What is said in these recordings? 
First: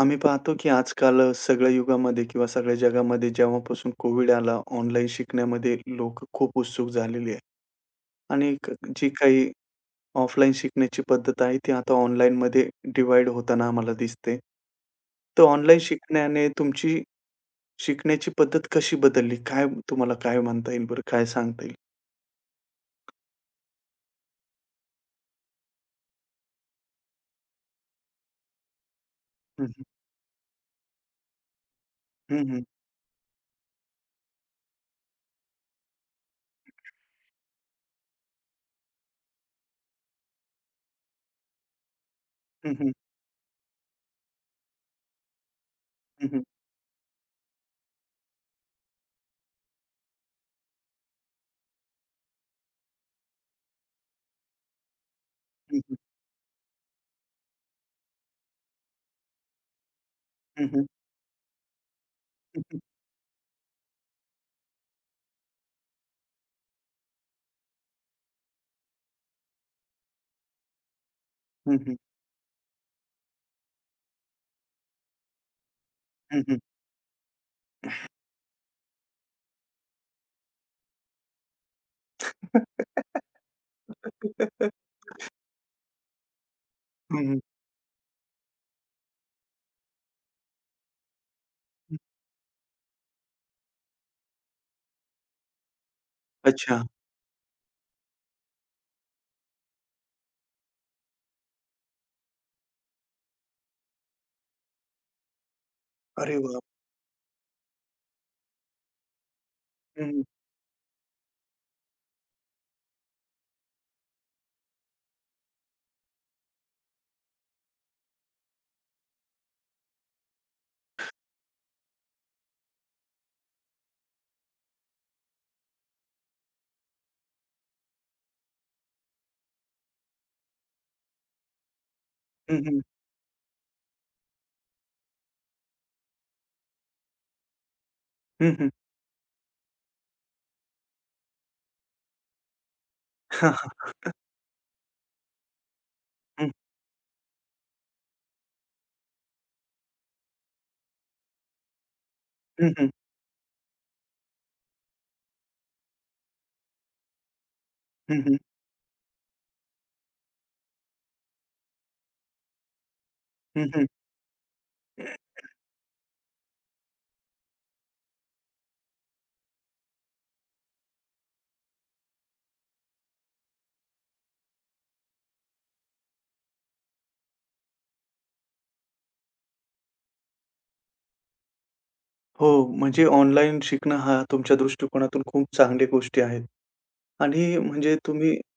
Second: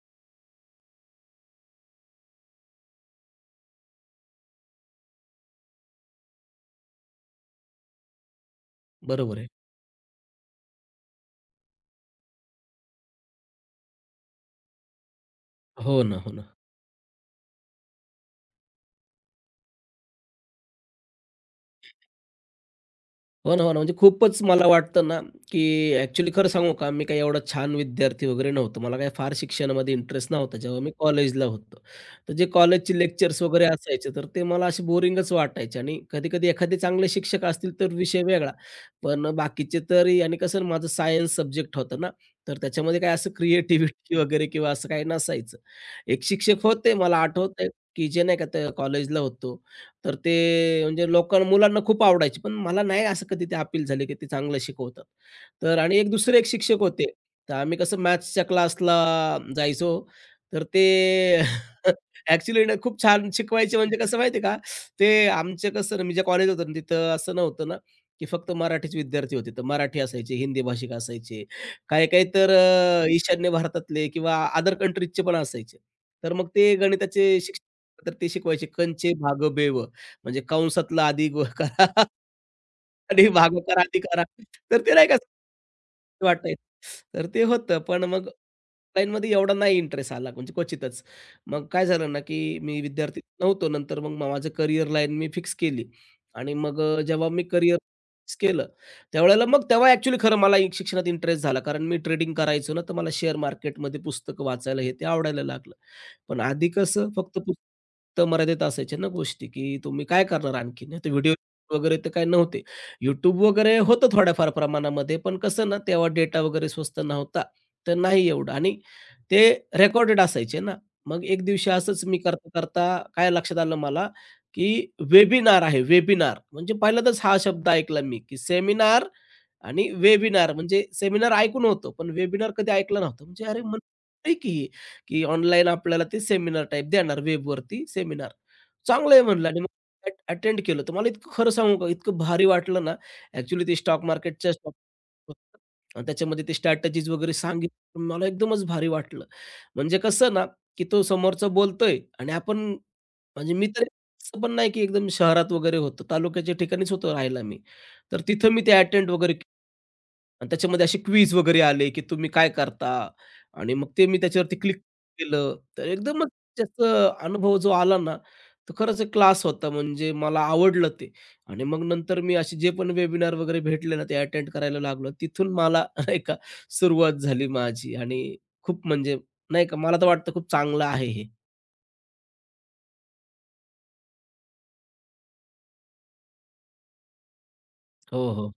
आम्ही पाहतो की आजकाल सगळ्या युगामध्ये किंवा सगळ्या जगामध्ये जेव्हापासून कोविड आला, ऑनलाईन शिकण्यामध्ये लोकं खूप उत्सुक झालेली आहे आणि जी बरोबर आहे. काही ऑफलाईन शिकण्याची पद्धत आहे, ती आता ऑनलाईनमध्ये डिव्हाईड होताना आम्हाला दिसते. तर ऑनलाईन हो ना, हो ना. शिकण्याने तुमची शिकण्याची पद्धत कशी बदलली? काय तुम्हाला काय म्हणता येईल बरं? काय सांगता येईल? हो ना, हो ना. म्हणजे खूपच मला वाटतं ना, की ॲक्चुअली खरं सांगू का, मी काही एवढा छान विद्यार्थी वगैरे नव्हतो. मला काही फार हं, हं. शिक्षणामध्ये इंटरेस्ट नव्हता, जेव्हा मी कॉलेजला होतो. तर जे हं, हं. कॉलेजचे लेक्चर्स वगैरे असायचे, तर ते मला असे बोरिंगच वाटायचे आणि कधी-कधी एखादे चांगले शिक्षक असतील, तर विषय वेगळा. पण बाकीचे तरी आणि कसं ना, माझं सायन्स सब्जेक्ट होता ना, तर हं, हं. त्याच्यामध्ये काय असं क्रिएटिव्हिटी वगैरे किंवा असं काही नसायचं. एक हं, हं. शिक्षक होते, मला आठवतंय, की जे नाही का, ते कॉलेजला होतो. तर ते म्हणजे लोकां मुलांना खूप आवडायची. पण मला नाही असं कधी ते अपील झाले, की ते चांगलं शिकवतात. तर हं, हं. आणि एक दुसरे एक शिक्षक होते. तर आम्ही कसं मॅथ्सच्या क्लासला जायचो. तर हं, ते हं. ॲक्चुअली हं, ना खूप छान शिकवायचे म्हणजे कसं माहिती का? ते आमचे कसं ना मी ज्या कॉलेजला होतो ना तिथं असं नव्हतं ना, की फक्त मराठीच विद्यार्थी होते. तर मराठी असायचे, हिंदी भाषिक असायचे. काही-काही तर ईशान्य भारतातले किंवा अदर कंट्रीजचे पण असायचे. तर मग ते गणिताचे शिक्षक तर ते शिकवायचे कंचे भाग बेव. म्हणजे कंसातलं आधी गो करा आणि भागवता राधी करा. तर ते नाही का वाटायचं. तर ते होतं. पण मग ऑनलाईनमध्ये एवढा नाही इंटरेस्ट आला म्हणजे क्वचितच. मग काय झालं ना, की मी विद्यार्थी नव्हतो. नंतर मग माझं करियर लाईन मी फिक्स केली आणि मग अच्छा. जेव्हा मी करियर फिक्स केलं, त्यावेळेला मग तेव्हा ॲक्चुअली खरं मला शिक्षणात इंटरेस्ट झाला. कारण मी ट्रेडिंग करायचो ना, तर मला शेअर मार्केटमध्ये पुस्तकं वाचायला हे ते आवडायला लागलं. अरे पण वाह! आधी कसं फक्त पुस्तक मर्यादित असायच्या ना गोष्टी, की हं, तुम्ही हं. काय करणार आणखीन? व्हिडिओ वगैरे तर काही नव्हते. YouTube वगैरे होतं थोड्याफार प्रमाणामध्ये, पण कसं ना तेव्हा डेटा वगैरे स्वस्त नव्हता, तर नाही एवढं आणि ते रेकॉर्डेड असायचे ना. मग एक दिवशी असंच मी करता-करता काय लक्षात आलं मला, की वेबिनार आहे, वेबिनार म्हणजे पहिल्यांदाच हा शब्द ऐकला मी, की सेमिनार आणि वेबिनार म्हणजे सेमिनार ऐकून होतो, पण वेबिनार कधी ऐकलं नव्हतं. म्हणजे अरे मन आहे की हे, की ऑनलाईन आपल्याला ते सेमिनार टाइप देणार वेबवरती सेमिनार. हं, हं. चांगलं आहे म्हणलं आणि मग अटेंड केलं. तर मला इतकं खरं सांगू का, इतकं भारी वाटलं ना, हां, ॲक्चुअली ते हां. स्टॉक मार्केटच्या स्टॉक आणि त्याच्यामध्ये हं, ते स्ट्रॅटेजीज वगैरे सांगितलं. मला एकदमच भारी वाटलं. म्हणजे कसं ना, की तो समोरचा बोलतोय आणि आपण हं, हं. म्हणजे मी तरी असं पण नाही की एकदम शहरात वगैरे होतो. तालुक्याच्या ठिकाणीच होतो राहायला मी. हं, तर हं. तिथं मी ते अटेंड वगैरे केलं. आणि त्याच्यामध्ये असे क्विज वगैरे आले, की तुम्ही काय करता? हं, आणि हं. मग ते मी त्याच्यावरती क्लिक केलं. तर एकदमच त्याचा अनुभव जो आला ना, तर खरंच एक क्लास होता. म्हणजे मला आवडलं ते. आणि मग नंतर मी असे जे पण वेबिनार वगैरे भेटले ना, ते अटेंड करायला लागलो. तिथून मला नाही का सुरुवात झाली माझी आणि खूप म्हणजे नाही का मला तर वाटतं खूप चांगलं आहे हे. हो, म्हणजे ऑनलाईन शिकणं हा तुमच्या दृष्टिकोनातून खूप चांगली गोष्टी आहेत आणि म्हणजे तुम्ही हो,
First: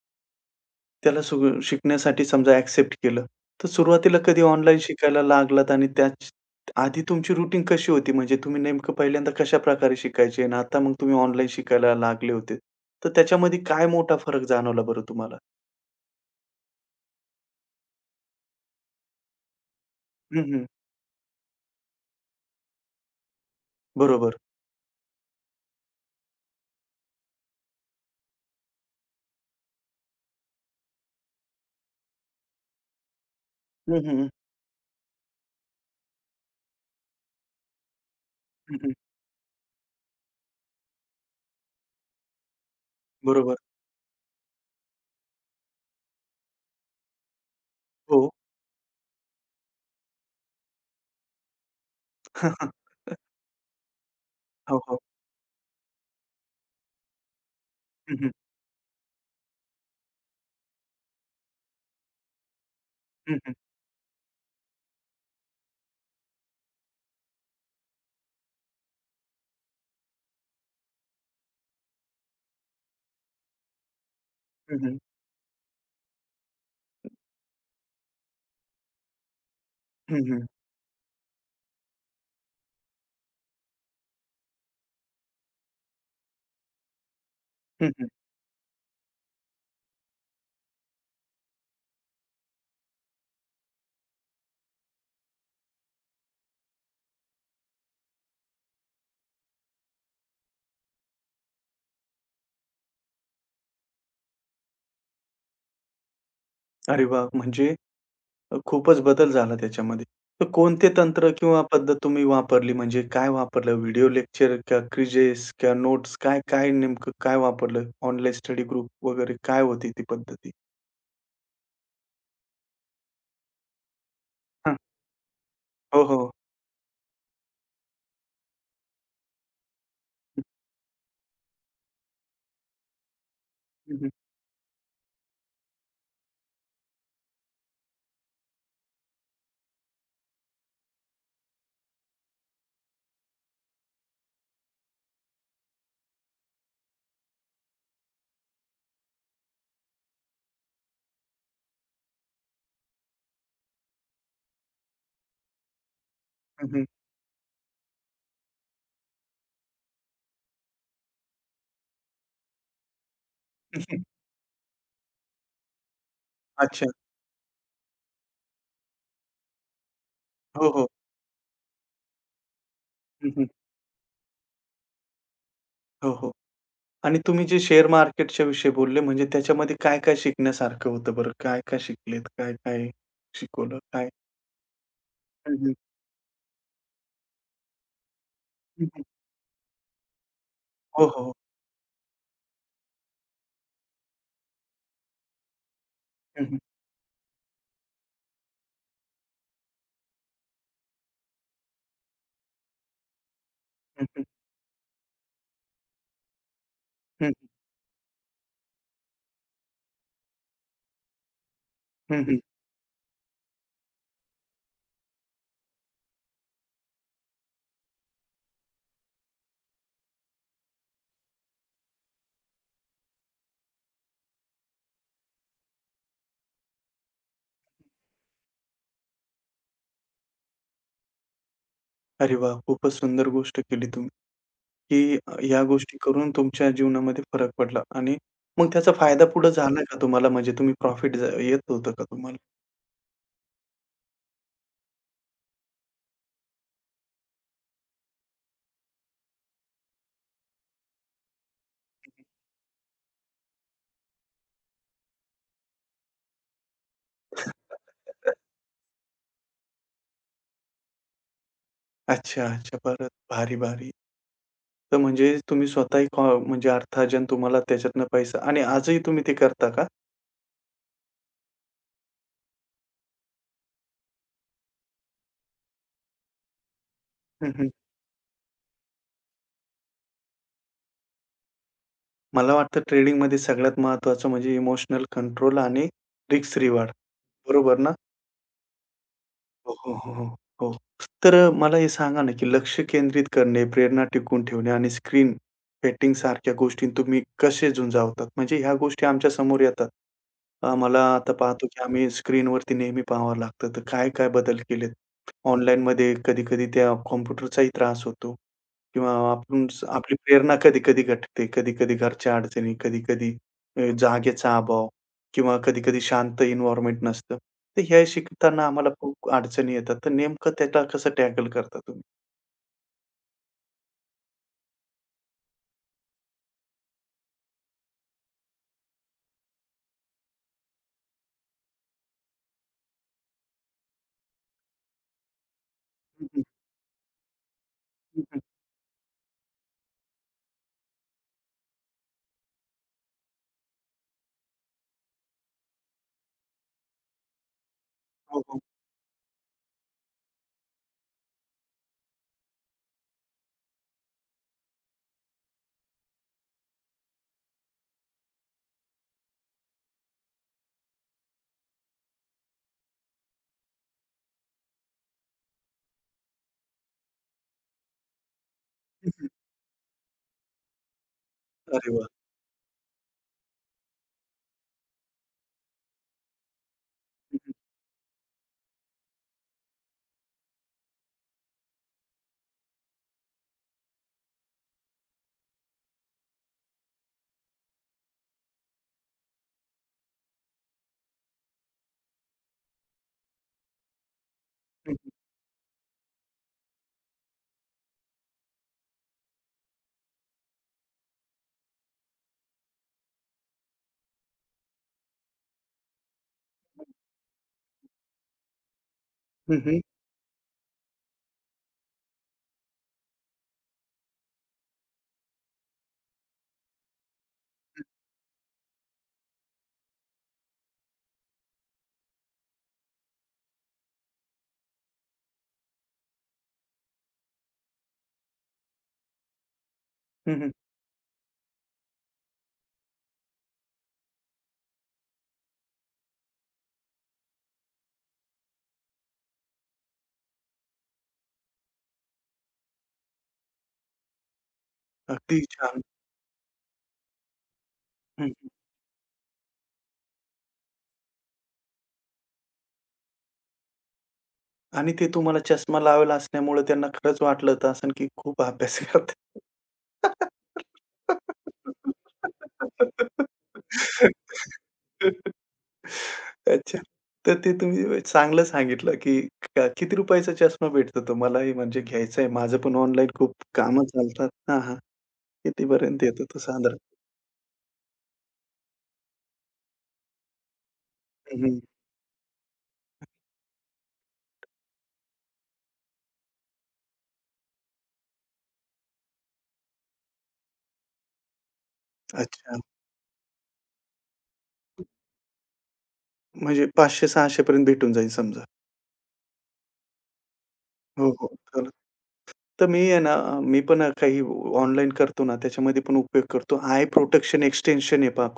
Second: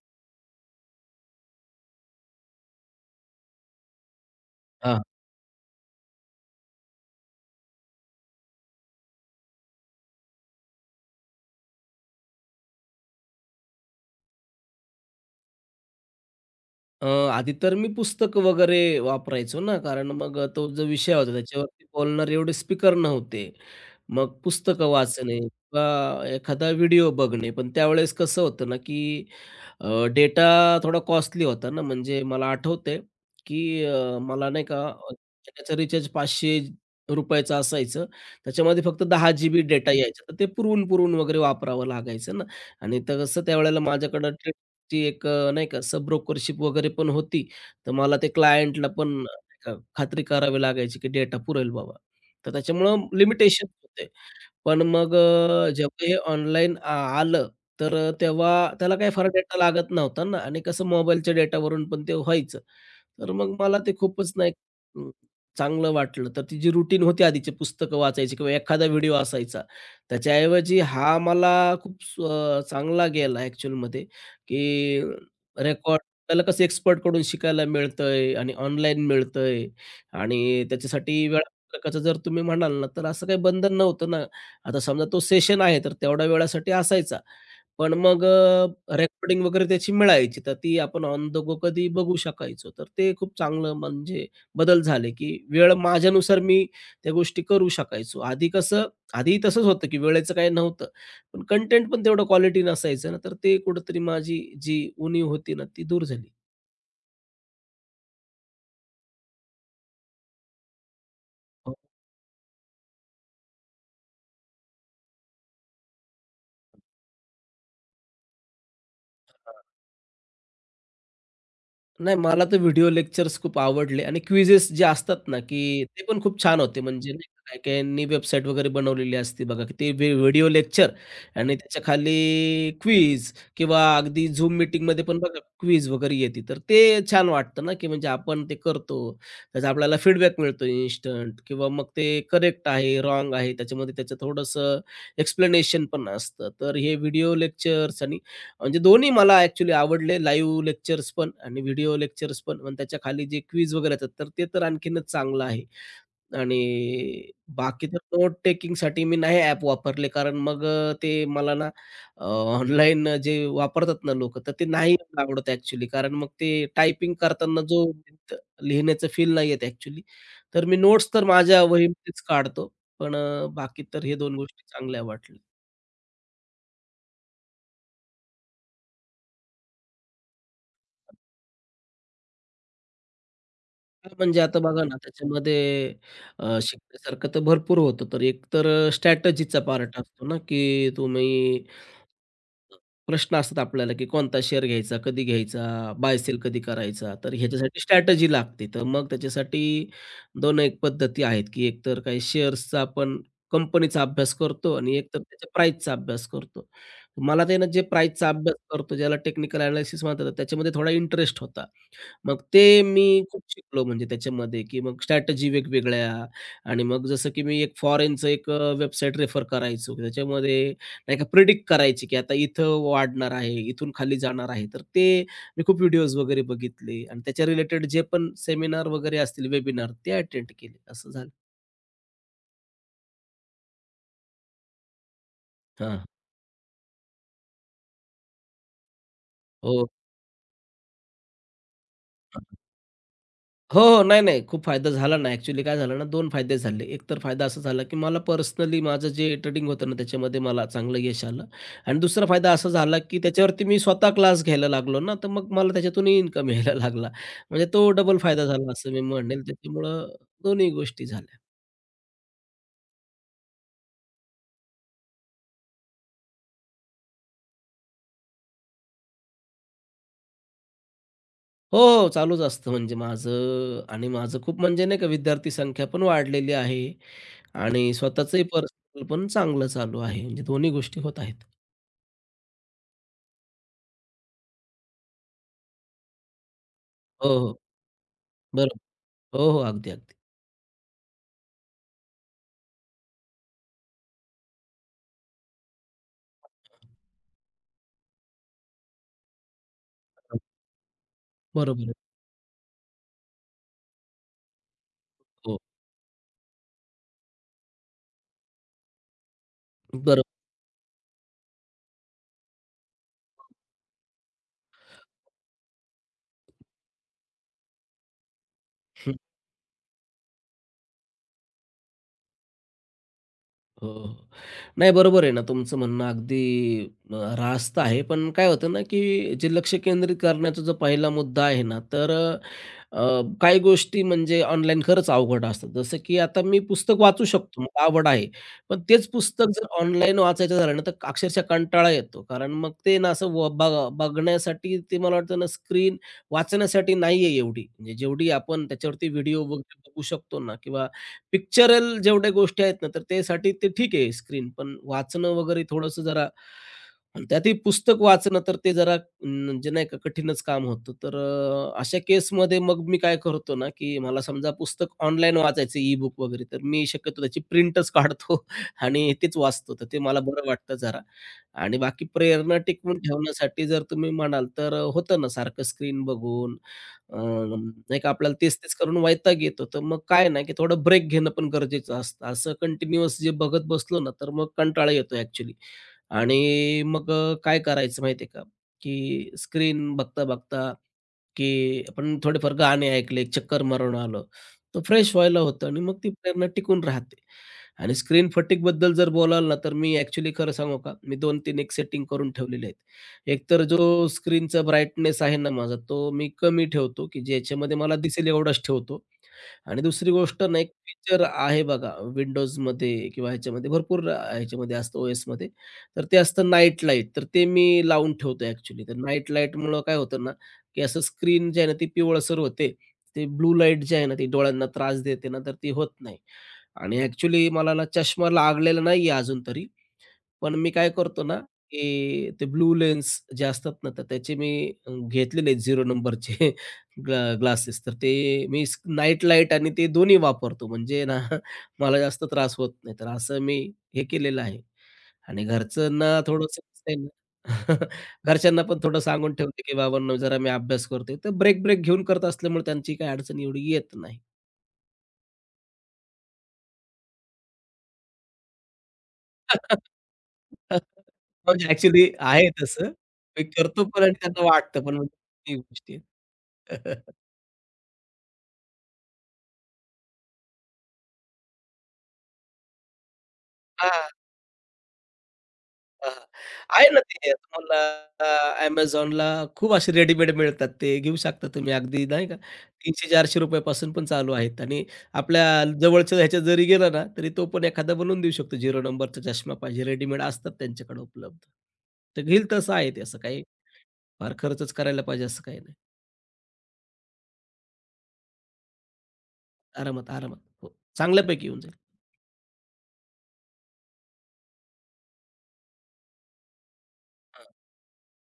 त्याला शिकण्यासाठी समजा एक्सेप्ट केलं. तर सुरुवातीला कधी ऑनलाईन हो. शिकायला लागलात आणि आधी तुमची रुटीन कशी होती? म्हणजे तुम्ही नेमकं पहिल्यांदा कशाप्रकारे शिकायचे आणि आता मग तुम्ही ऑनलाईन शिकायला लागले होते. तर त्याच्यामध्ये काय मोठा फरक जाणवला बरं तुम्हाला? अ, आधी तर मी पुस्तकं वगैरे वापरायचो ना, कारण मग हं, हं. तो जो विषय होता त्याच्यावरती बोलणारे एवढे स्पीकर नव्हते. मग बरोबर. पुस्तकं वाचणे किंवा एखादा व्हिडिओ बघणे. पण त्यावेळेस कसं होतं ना, की डेटा थोडा कॉस्टली होता ना. म्हणजे मला आठवतंय, की हं, हं. मला नाही का त्याचं रिचार्ज ₹500 चं असायचं. हं, त्याच्यामध्ये हं. फक्त 10 जीबी डेटा यायचा. तर ते पुरवून, पुरवून वगैरे वापरावं लागायचं ना आणि तसं बरोबर. त्यावेळेला माझ्याकडं ती एक नाही का सब ब्रोकरशिप वगैरे पण होती. तर मला ते हो. क्लायंटला पण नाही का खात्री करावी लागायची, की डेटा पुरेल बाबा. तर त्याच्यामुळं लिमिटेशन होते. हो, पण हो. मग जेव्हा हे ऑनलाईन आलं, तर हं, हं. तेव्हा त्याला काही फार डेटा लागत नव्हता ना आणि कसं मोबाईलच्या डेटावरून पण ते व्हायचं. तर हं, हं. मग मला ते खूपच नाही अं, चांगलं वाटलं. तर ती जी रुटीन होती आधीची पुस्तकं वाचायची किंवा एखादा व्हिडिओ असायचा, त्याच्याऐवजी हा मला खूप चांगला गेला ॲक्चुअलमध्ये, हं, हं. की रेकॉर्ड आपल्याला कसं एक्सपर्टकडून शिकायला मिळतंय आणि ऑनलाईन मिळतंय हं, हं. आणि त्याच्यासाठी वेळापत्रकाचं जर तुम्ही म्हणाल ना, तर असं काही बंधन नव्हतं ना. आता समजा तो सेशन आहे, तर तेवढ्या वेळासाठी असायचा. हं, पण हं. मग रेकॉर्डिंग वगैरे त्याची मिळायची, तर ती आपण ऑन द गो कधी बघू शकायचो. तर ते खूप चांगलं म्हणजे बदल झाले, की वेळ माझ्यानुसार मी त्या गोष्टी करू शकायचो. आधी तसंच होतं, की वेळेचं काही नव्हतं, पण कंटेंट पण तेवढं क्वालिटी नसायचं ना, तर ते कुठेतरी माझी जी उणीव होती ना, ती दूर झाली. अरे वाह! म्हणजे खूपच बदल झाला त्याच्यामध्ये. तर कोणते तंत्र किंवा हो. पद्धत तुम्ही वापरली? म्हणजे काय वापरलं? व्हिडिओ लेक्चर का क्विजेस किंवा नोट्स काय, काय नेमकं काय वापरलं? ऑनलाईन स्टडी ग्रुप वगैरे काय होती ती पद्धती? नाही, मला तर व्हिडिओ लेक्चर्स खूप आवडले आणि क्विझेस हां. जे असतात ना, की हो, ते पण हो. खूप छान होते. म्हणजे नाही का, काही-काहींनी वेबसाईट वगैरे बनवलेली असते बघा, की ते व्हिडिओ लेक्चर आणि त्याच्या खाली क्विझ किंवा हं, हं, अगदी Zoom मीटिंगमध्ये पण बघा क्विझ वगैरे येते. तर ते छान वाटतं ना, की म्हणजे आपण ते करतो. त्याचा आपल्याला फीडबॅक मिळतो इन्स्टंट किंवा मग ते करेक्ट आहे, रॉंग आहे. त्याच्यामध्ये त्याचं थोडंसं एक्सप्लेनेशन पण असतं. तर हे व्हिडिओ लेक्चर्स म्हणजे दोन्ही मला ॲक्चुअली आवडले. लाईव्ह लेक्चर्स पण आणि व्हिडिओ लेक्चर्स पण. पण त्याच्या खाली जे क्विज वगैरे येतात, तर ते तर आणखीनच चांगलं आहे. हं, हं. आणि बाकी तर नोट टेकिंगसाठी मी नाही ॲप वापरले, कारण मग ते मला ना ऑनलाईन जे वापरतात ना लोक तर ते नाही एवढं आवडत ॲक्चुअली. कारण मग ते अच्छा. टायपिंग करताना जो लिहिण्याचं फील नाही येत ॲक्चुअली. तर हो, मी हो. नोट्स तर माझ्या वहीमध्येच काढतो. पण हं, हं. बाकी तर हे 2 गोष्टी चांगल्या वाटल्या. हो, हो. आणि तुम्ही जे शेअर मार्केटच्या विषयी बोलले म्हणजे त्याच्यामध्ये काय, काय शिकण्यासारखं होतं बरं? काय, काय शिकलेत? काय, काय शिकवलं? काय? हां, म्हणजे आता बघा ना, त्याच्यामध्ये हं, हं. शिकण्यासारखं तर भरपूर होतं. तर एक तर हं, हं. स्ट्रॅटजीचा पार्ट असतो ना, की हो, हो. तुम्ही प्रश्न असतात आपल्याला, की कोणता शेअर घ्यायचा, कधी घ्यायचा, बाय सेल हं, हं. कधी करायचा. तर ह्याच्यासाठी स्ट्रॅटजी लागते. तर मग त्याच्यासाठी 2 एक पद्धती आहेत, की एक तर काही शेअर्सचा आपण कंपनीचा हं, हं. अभ्यास करतो आणि एक तर त्याच्या प्राईसचा अभ्यास करतो. हं. मला ते ना, जे प्राईसचा अभ्यास करतो, ज्याला टेक्निकल एनालिसिस म्हणतात, त्याच्यामध्ये थोडा इंटरेस्ट होता. हं, हं. मग ते मी खूप शिकलो म्हणजे त्याच्यामध्ये, की मग स्ट्रॅटेजी वेगवेगळ्या आणि मग जसं की मी एक फॉरेनचं एक वेबसाईट रेफर करायचो. की त्याच्यामध्ये नाही का प्रिडिक्ट करायची, की आता इथं वाढणार आहे, इथून खाली जाणार आहे. तर ते मी खूप व्हिडिओज वगैरे बघितले आणि त्याच्या रिलेटेड जे पण सेमिनार वगैरे असतील, वेबिनार ते अटेंड केले. असं झालं. अरे वाह! खूपच सुंदर गोष्ट केली तुम्ही, की ह्या गोष्टी हां. करून तुमच्या जीवनामध्ये फरक पडला आणि मग त्याचा फायदा पुढे झाला हो. का तुम्हाला? म्हणजे तुम्ही प्रॉफिट येत होतं का तुम्हाला? हो, हो. नाही, नाही. खूप फायदा झाला ना. ॲक्चुअली काय झालं ना, 2 फायदे झाले. एक तर फायदा असा झाला, की मला पर्सनली माझं जे ट्रेडिंग होतं ना, त्याच्यामध्ये मला चांगलं यश आलं आणि दुसरा फायदा असा झाला, की त्याच्यावरती मी स्वतः क्लास घ्यायला लागलो ना, तर मग मला त्याच्यातूनही इन्कम यायला लागला. म्हणजे तो डबल फायदा झाला असं मी म्हणेल. त्याच्यामुळं दोन्ही गोष्टी झाल्या. अच्छा, अच्छा. परत भारी, भारी. तर म्हणजे तुम्ही स्वतःही म्हणजे अर्थार्जन तुम्हाला त्याच्यातनं पैसा आणि आजही तुम्ही ते करता का? हो, हो. चालूच असतं म्हणजे माझं आणि माझं खूप म्हणजे नाही का विद्यार्थी संख्या पण वाढलेली आहे हं, हं. आणि स्वतःचंही पर्सनल पण चांगलं चालू आहे. म्हणजे दोन्ही गोष्टी होत आहेत. मला वाटतं ट्रेडिंगमध्ये सगळ्यात महत्त्वाचं म्हणजे इमोशनल कंट्रोल आणि रिस्क रिवॉर्ड. हो, हो. बरोबर ना? बरोबर. हो, हो. हो, अगदी, हो, हो, अगदी. हो, हो. तर मला हे सांगा ना, की लक्ष केंद्रित करणे, प्रेरणा टिकवून ठेवणे आणि स्क्रीन पेटिंग सारख्या गोष्टी तुम्ही कसे झुंजावतात? म्हणजे ह्या गोष्टी आमच्या समोर येतात. हां, आम्हाला आता पाहतो, की बरोबर आहे. आम्ही स्क्रीनवरती नेहमी पाहावं लागतं. तर काय-काय बदल केलेत? हो, ऑनलाईनमध्ये कधी-कधी त्या कॉम्प्युटरचाही त्रास होतो किंवा आपण आपली बरोबर. प्रेरणा कधी-कधी घटते, कधी-कधी घरच्या अडचणी, कधी-कधी जागेचा अभाव. किंवा कधी-कधी शांत एन्व्हायर्नमेंट नसतं. तर हे शिकताना आम्हाला हं, खूप अडचणी येतात. तर नेमकं त्याला कसं टॅकल करता तुम्ही? हो. हो. नाही बरोबर आहे ना तुमचं म्हणणं अगदी अ, रास्त आहे. पण काय होतं ना, की जे लक्ष केंद्रित करण्याचा जो पहिला मुद्दा आहे ना, तर अ, काही गोष्टी म्हणजे ऑनलाईन खरंच अवघड असतात. जसं की हं, आता हं. मी पुस्तक वाचू शकतो, मला आवड हं, आहे. हं. पण तेच पुस्तक जर ऑनलाईन वाचायचं झालं ना, तर अक्षरशः कंटाळा येतो. कारण मग ते ना असं व बघ बघण्यासाठी ते मला वाटतं ना स्क्रीन वाचण्यासाठी नाहीये एवढी. म्हणजे जेवढी हो, हो. आपण त्याच्यावरती व्हिडिओ वगैरे बघू शकतो ना किंवा पिक्चरल जेवढ्या गोष्टी आहेत ना, तर त्यासाठी ते ठीक आहे स्क्रीन. पण वाचणं वगैरे थोडंसं जरा आणि त्यातही पुस्तक वाचणं, तर ते जरा म्हणजे नाही का कठीणच काम होतं. तर अशा केसमध्ये मग मी काय करतो ना, की मला समजा पुस्तक ऑनलाईन वाचायचं ई-बुक वगैरे, तर मी शक्यतो त्याची प्रिंटच काढतो हं, आणि हं. तेच वाचतो. तर ते मला बरं वाटतं जरा आणि अरे बाकी वाह! प्रेरणा टिकवून ठेवण्यासाठी जर तुम्ही म्हणाल, तर होतं ना सारखं स्क्रीन बघून हं, हं. नाही का आपल्याला तेच-तेच करून वैताग येतो. तर मग काय ना, की थोडं ब्रेक घेणं पण गरजेचं असतं. असं कंटिन्यूअस जे बघत बसलो ना, तर मग कंटाळा येतो ॲक्चुअली. आणि मग काय करायचं माहिती आहे का, की स्क्रीन बघता-बघता, की आपण थोडेफार गाणे ऐकले, एक चक्कर मारून आलो, तर फ्रेश व्हायला होतं आणि मग ती प्रेरणा टिकून राहते. आणि स्क्रीन फटीगबद्दल जर बोलाल ना, तर मी ॲक्चुअली खरं सांगू का, मी 2-3 एक सेटिंग करून ठेवलेले आहेत. एकतर जो स्क्रीनचा ब्राईटनेस आहे ना माझा, तो मी कमी ठेवतो, की ज्याच्यामध्ये मला दिसेल एवढाच ठेवतो. हं, हं. आणि दुसरी गोष्ट ना, एक फीचर आहे बघा Windowsमध्ये किंवा ह्याच्यामध्ये भरपूर ह्याच्यामध्ये असतं ओ-एसमध्ये, तर ते असतं नाईट लाईट. तर ते मी लावून ठेवतो ॲक्चुअली. तर नाईट लाईटमुळं काय होतं ना, की असं स्क्रीन जे आहे ना, ती पिवळसर होते. ते ब्लू लाईट जे आहे ना, ती डोळ्यांना त्रास देते ना, तर ती होत नाही. आणि ॲक्चुअली मला ना चष्मा लागलेला नाहीये अजून तरी. हं, पण मी काय करतो ना, की ते ब्लू लेन्स जे असतात ना, तर त्याचे मी घेतलेले आहेत 0 नंबरचे ग्लासेस. तर ते मी नाईट लाईट आणि ते दोन्ही वापरतो. म्हणजे ना, मला जास्त त्रास होत नाही. तर असं मी हे केलेलं आहे. अगदी आणि छान. घरच्यांना थोडंसं कसं आहे ना हं, हं. घरच्यांना पण थोडं सांगून ठेवते, की "बाबांनो, जरा मी अभ्यास करतोय." तर ब्रेक, ब्रेक घेऊन करत असल्यामुळे त्यांची काही अडचण एवढी येत नाही. आणि ते तुम्हाला चष्मा लावलेला असल्यामुळे त्यांना खरंच वाटलं असेल, की खूप अभ्यास करताय. म्हणजे ॲक्चुअली आहे तसं. मी करतो पण आणि त्यांना वाटतं पण म्हणजे ती गोष्टी अच्छा. आहे. तर ते तुम्ही चांगलं सांगितलं, की किती रुपयाचा चष्मा भेटतो तो? मलाही म्हणजे घ्यायचा आहे. माझं पण ऑनलाईन खूप कामं हां, हां. चालतात. हां, हां. कितीपर्यंत येतो तो साधारण? आहे ना ते तुम्हाला Amazonला खूप असे रेडीमेड मिळतात. ते घेऊ हं, शकता हं. तुम्ही अगदी नाही का ₹300-400 पासून पण चालू आहेत आणि आपल्या जवळच्या ह्याच्यात जरी गेला ना, तरी तो पण एखादा बनवून देऊ शकतो. 0 नंबरचा चष्मा पाहिजे रेडीमेड असतात त्यांच्याकडे उपलब्ध. तर घेईल अच्छा. तसं आहे ते. असं काही फार खर्चच करायला पाहिजे असं काही नाही. म्हणजे 500-600 पर्यंत भेटून जाईल समजा. आरामात, आरामात. हो, हो, हो. चांगल्यापैकी येऊन चालेल. जाईल. तर मी आहे ना, मी पण काही ऑनलाईन करतो ना, त्याच्यामध्ये पण उपयोग करतो. आय प्रोटेक्शन हां. एक्सटेन्शन आहे पहा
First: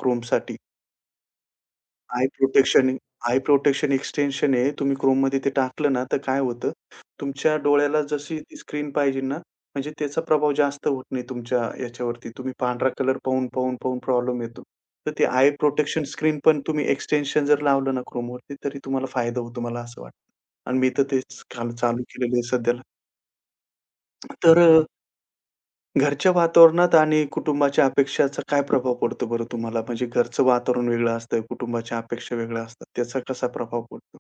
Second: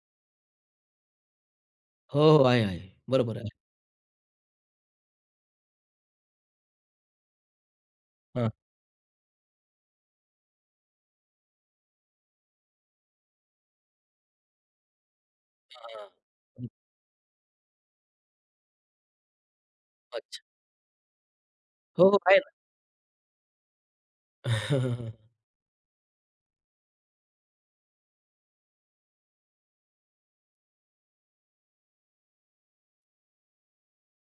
हो, आय हो. आहे, आहे. प्रोटेक्शन बरोबर आय आहे. प्रोटेक्शन एक्सटेन्शन आहे. तुम्ही Chromeमध्ये ते टाकलं ना, तर काय होतं, तुमच्या डोळ्याला जशी हां. ती स्क्रीन पाहिजे ना, म्हणजे त्याचा प्रभाव जास्त होत नाही तुमच्या याच्यावरती. तुम्ही पांढरा कलर पाहून, पाहून, पाहून प्रॉब्लेम येतो. तर ते आय प्रोटेक्शन हां. स्क्रीन पण हं. तुम्ही एक्सटेन्शन जर लावलं ना Chromeवरती, तरी तुम्हाला फायदा होतो, मला असं वाटतं. आणि मी तर तेच काल चालू हो, हो. केलेलं आहे आहे ना. सध्याला. तर घरच्या वातावरणात आणि कुटुंबाच्या अपेक्षाचा काय प्रभाव पडतो बरं तुम्हाला? म्हणजे घरचं वातावरण वेगळं असतं, कुटुंबाच्या अपेक्षा वेगळ्या असतात. त्याचा कसा प्रभाव पडतो?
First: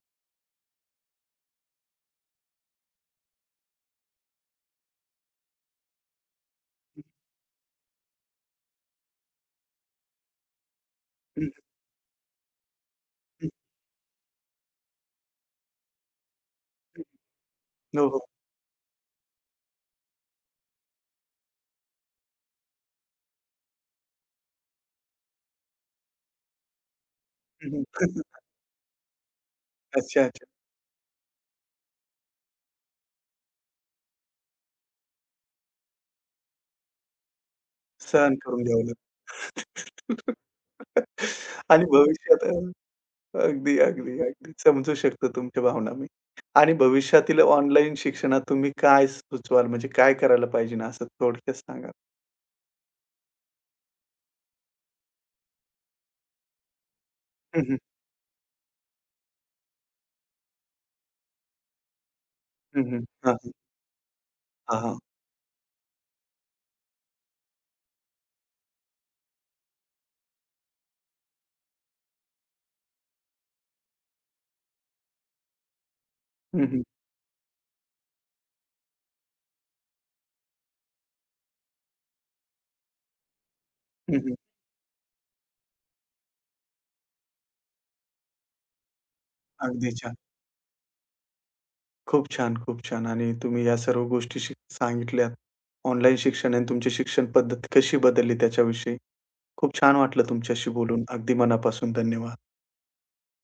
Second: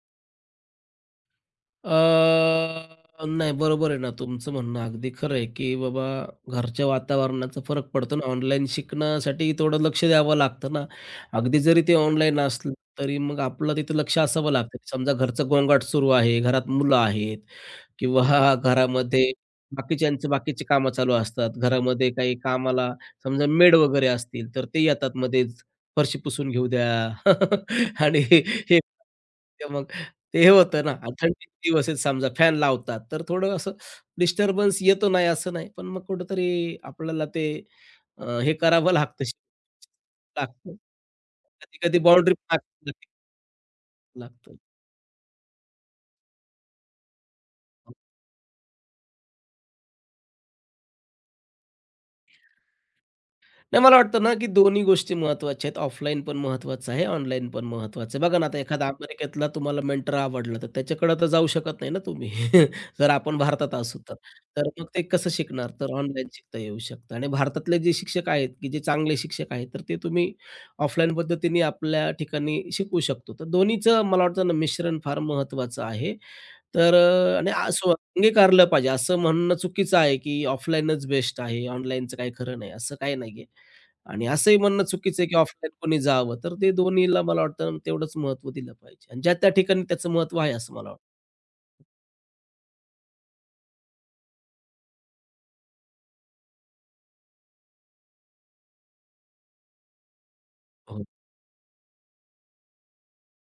नाही बरोबर आहे ना तुमचं म्हणणं अगदी खरं आहे, की बाबा घरच्या वातावरणाचा फरक पडतो ना. ऑनलाईन शिकण्यासाठी थोडं लक्ष द्यावं लागतं ना. हं, अगदी हं, जरी ते ऑनलाईन असलं तरी मग हं, आपलं तिथं लक्ष असावं लागतं. समजा घरचा गोंगाट सुरू आहे, घरात मुलं हं. आहेत हो, हो. किंवा घरामध्ये बाकीच्यांचे बाकीचे कामं चालू असतात. घरामध्ये काही कामाला समजा मेड वगैरे असतील, तर ते येतात मध्येच. फरशी पुसून घेऊ द्या हं, हं. आणि हे ते मग अच्छा, ते अच्छा. हे होतं ना, आणि थंडीचे दिवस आहेत समजा फॅन लावतात, तर थोडं असं डिस्टर्बन्स येतो नाही असं नाही, पण मग कुठेतरी आपल्याला ते सहन हे करून घ्यावं करावं लागतं लागतं. लागतं. आणि कधी-कधी बाउंडरी भविष्यात लागते. अगदी, अगदी, अगदी. लागतं. समजू शकतो तुमच्या भावना मी. आणि भविष्यातील ऑनलाईन शिक्षणात तुम्ही काय सुचवाल? म्हणजे काय करायला पाहिजे ना, असं थोडक्यात सांगा? नाही मला वाटतं ना, की दोन्ही गोष्टी महत्त्वाच्या आहेत. ऑफलाईन पण महत्त्वाचं आहे, ऑनलाईन हं, पण हं. महत्त्वाचं आहे. बघा ना, आता एखादा अमेरिकेतला तुम्हाला मेंटर आवडला, तर त्याच्याकडे तर जाऊ शकत नाही ना तुम्ही. हं, हं. जर हां, आपण हां. भारतात असू तर. तर हां, मग हां. ते कसं शिकणार? तर ऑनलाईन शिकता येऊ शकतं आणि भारतातले जे शिक्षक आहेत, की जे चांगले शिक्षक आहेत, तर ते तुम्ही ऑफलाईन पद्धतीने आपल्या ठिकाणी शिकवू शकतो. तर दोन्हीचं मला वाटतं ना, मिश्रण फार महत्त्वाचं आहे. हं, हं. तर आणि असं अंगीकारलं पाहिजे. असं म्हणणं चुकीचं आहे, की ऑफलाईनच बेस्ट आहे, ऑनलाईनचं काही खरं नाही, असं काही नाहीये. हं, आणि हं. असंही म्हणणं चुकीचं आहे, की ऑफलाईन कोणी जावं. तर ते दोन्हीला मला वाटतं तेवढंच महत्त्व दिलं पाहिजे आणि ज्या त्या ठिकाणी अगदीच. त्याचं महत्त्व आहे असं मला वाटतं. खूप छान, खूप छान. आणि तुम्ही या सर्व गोष्टी सांगितल्यात. ऑनलाईन शिक्षण आणि तुमची शिक्षण पद्धत कशी बदलली त्याच्याविषयी. खूप छान वाटलं तुमच्याशी बोलून. हो. अगदी मनापासून धन्यवाद.